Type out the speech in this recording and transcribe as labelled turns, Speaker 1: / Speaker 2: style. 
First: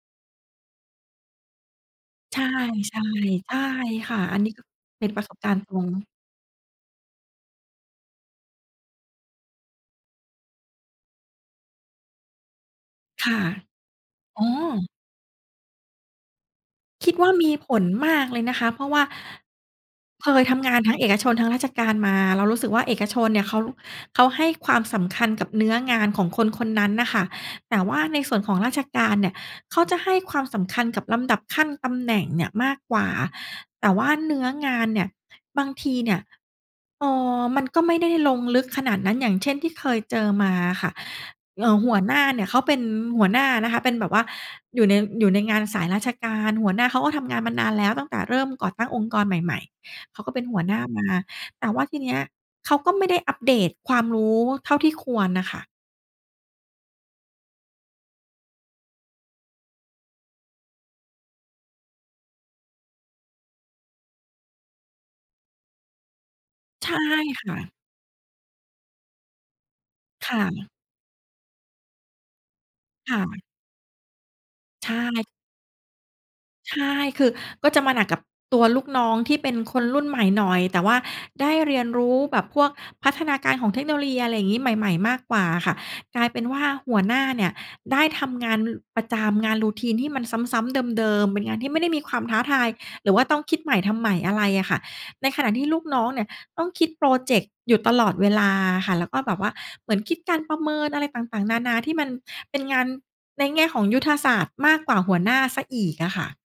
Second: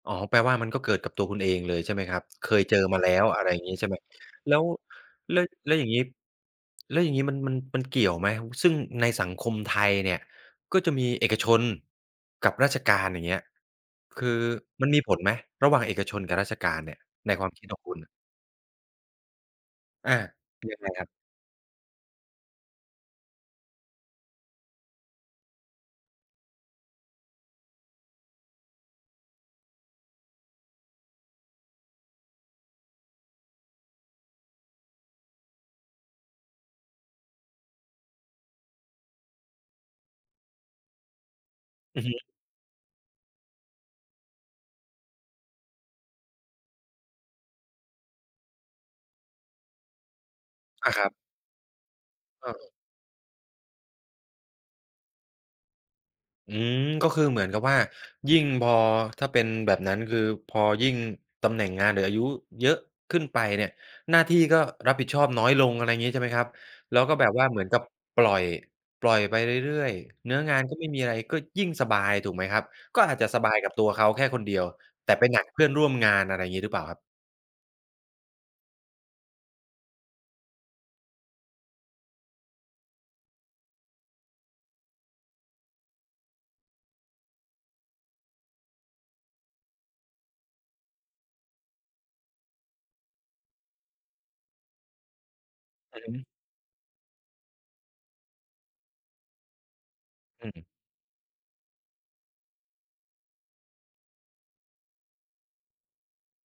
Speaker 1: อ๋อ แปลว่ามันก็เกิดกับตัวคุณเองเลย ใช่ไหมครับ
Speaker 2: ใช่
Speaker 1: เคยเจอ
Speaker 2: ๆ
Speaker 1: มาแล้ว อะไร
Speaker 2: ใช
Speaker 1: อ
Speaker 2: ่
Speaker 1: ย่างงี้ใช่ไหม
Speaker 2: ค่ะ อันนี
Speaker 1: แ
Speaker 2: ้
Speaker 1: ล้
Speaker 2: ก็
Speaker 1: ว
Speaker 2: เป็นประส
Speaker 1: ล
Speaker 2: บการณ์
Speaker 1: แ
Speaker 2: ต
Speaker 1: ล้
Speaker 2: ร
Speaker 1: วอย่
Speaker 2: ง
Speaker 1: างงี้ แล้วอย่างงี้มัน มัน มันเกี่ยวไหม ว ซึ่งในสังคมไทยเนี่ยก็จะมีเอกชนกับราชการ อย่
Speaker 2: ค
Speaker 1: างเง
Speaker 2: ่
Speaker 1: ี้
Speaker 2: ะ
Speaker 1: ย คือ
Speaker 2: อ๋
Speaker 1: ม
Speaker 2: อ
Speaker 1: ันมีผลไหมระหว่างเอกชนกับราชการเนี่ย
Speaker 2: คิดว่
Speaker 1: ใ
Speaker 2: า
Speaker 1: นค
Speaker 2: ม
Speaker 1: วา
Speaker 2: ี
Speaker 1: มคิด
Speaker 2: ผ
Speaker 1: ของ
Speaker 2: ล
Speaker 1: คุณ?
Speaker 2: มากเลยนะคะ เพราะว่า
Speaker 1: อา
Speaker 2: เคยทำง
Speaker 1: ย
Speaker 2: า
Speaker 1: ั
Speaker 2: น
Speaker 1: งไง
Speaker 2: ทั้ง
Speaker 1: ค
Speaker 2: เ
Speaker 1: ร
Speaker 2: อ
Speaker 1: ับ?
Speaker 2: กชนทั้งราชการมา เรารู้สึกว่าเอกชนเนี่ยเขา เขาให้ความสำคัญกับเนื้องานของคนคนนั้นน่ะค่ะ แต่ว่าในส่วนของราชการเนี่ยเขาจะให้ความสำคัญกับลำดับขั้นตำแหน่งเนี่ยมากกว่า แต่ว่าเนื้องานเนี่ยบางทีเนี่ย เอ่อ มันก็ไม่ได้ลงลึกขนาดนั้น อย่างเช่น ที่เคยเจอมาอะค่ะ เอ่อ หั
Speaker 1: อ
Speaker 2: ว
Speaker 1: ือฮ
Speaker 2: หน้า
Speaker 1: ึ
Speaker 2: เนี่ยเขาเป็นหัวหน้านะคะ เป็นแบบว่าอยู่ใน อยู่ในงานสายราชการ หัวหน้าเขาก็ทำงานมานานแล้วตั้งแต่เริ่มก่อตั้งองค์กรใหม่ ๆ เขาก็เป็นหัวหน้า
Speaker 1: อา
Speaker 2: ม
Speaker 1: คร
Speaker 2: า
Speaker 1: ับ
Speaker 2: แต่ว่าทีเนี้ย
Speaker 1: เอ
Speaker 2: เข
Speaker 1: อ ๆ
Speaker 2: าก็ไม่ได้อัปเดตความรู้เท่าที่ควรน่ะค่ะ
Speaker 1: อืม ก็คือเหมือนกับว่า ยิ่งพอถ้าเป็นแบบนั้น คือพอยิ่งตำแหน่งงาน หรืออายุเยอะขึ้นไปเนี่ย หน้าที่ก็รับผิดชอบน้อยลง อะไรอย่างงี้ใช่ไหมครับ
Speaker 2: ใช
Speaker 1: แ
Speaker 2: ่
Speaker 1: ล้วก็แบบ
Speaker 2: ค
Speaker 1: ว่า
Speaker 2: ่
Speaker 1: เหมือน
Speaker 2: ะ
Speaker 1: กับปล่อย ปล่อยไปเรื่อย ๆ เ
Speaker 2: ค
Speaker 1: นื้
Speaker 2: ่
Speaker 1: องา
Speaker 2: ะ
Speaker 1: นก็ไม่มีอะไร ก็ยิ่งสบาย ถูกไหมครับ ก็
Speaker 2: ค
Speaker 1: อา
Speaker 2: ่
Speaker 1: จจะส
Speaker 2: ะ
Speaker 1: บายกับตัวเขาแค่คนเดียว
Speaker 2: ใช
Speaker 1: แต่
Speaker 2: ่
Speaker 1: ไปหนักเพื่อนร่วมงาน อะไรอย่างงี้หรื
Speaker 2: ใ
Speaker 1: อ
Speaker 2: ช
Speaker 1: เปล่า
Speaker 2: ่
Speaker 1: ครับ?
Speaker 2: คือก็จะมาหนักกับตัวลูกน้องที่เป็นคนรุ่นใหม่หน่อย แต่ว่าได้เรียนรู้แบบพวกพัฒนาการของเทคโนโลยี อะไรอย่างงี้ใหม่ ๆ มากกว่าอะค่ะ กลายเป็นว่าหัวหน้าเนี่ยได้ทำงาน น ประจำ งาน Routine ที่มันซ้ำ ๆ เดิม ๆ เป็นงานที่ไม่ได้มีความท้าทาย หรือว่าต้องคิดใหม่ทำใหม่อะไรอะค่ะ ในขณะที่ลูกน
Speaker 1: อื
Speaker 2: ้อ
Speaker 1: อฮ
Speaker 2: งเนี
Speaker 1: ึ
Speaker 2: ่ยต้องคิดพรอเจกต์อยู่ตลอดเวลาอะค่ะ แล้วก็แบบว่าเหมือนคิดการ
Speaker 1: อื
Speaker 2: ประ
Speaker 1: ม
Speaker 2: เมินอะไรต่าง ๆ นานาที่มันเป็นงานในแง่ของยุทธศาสตร์ มากกว่าหัวหน้าเสียอีกอะค่ะ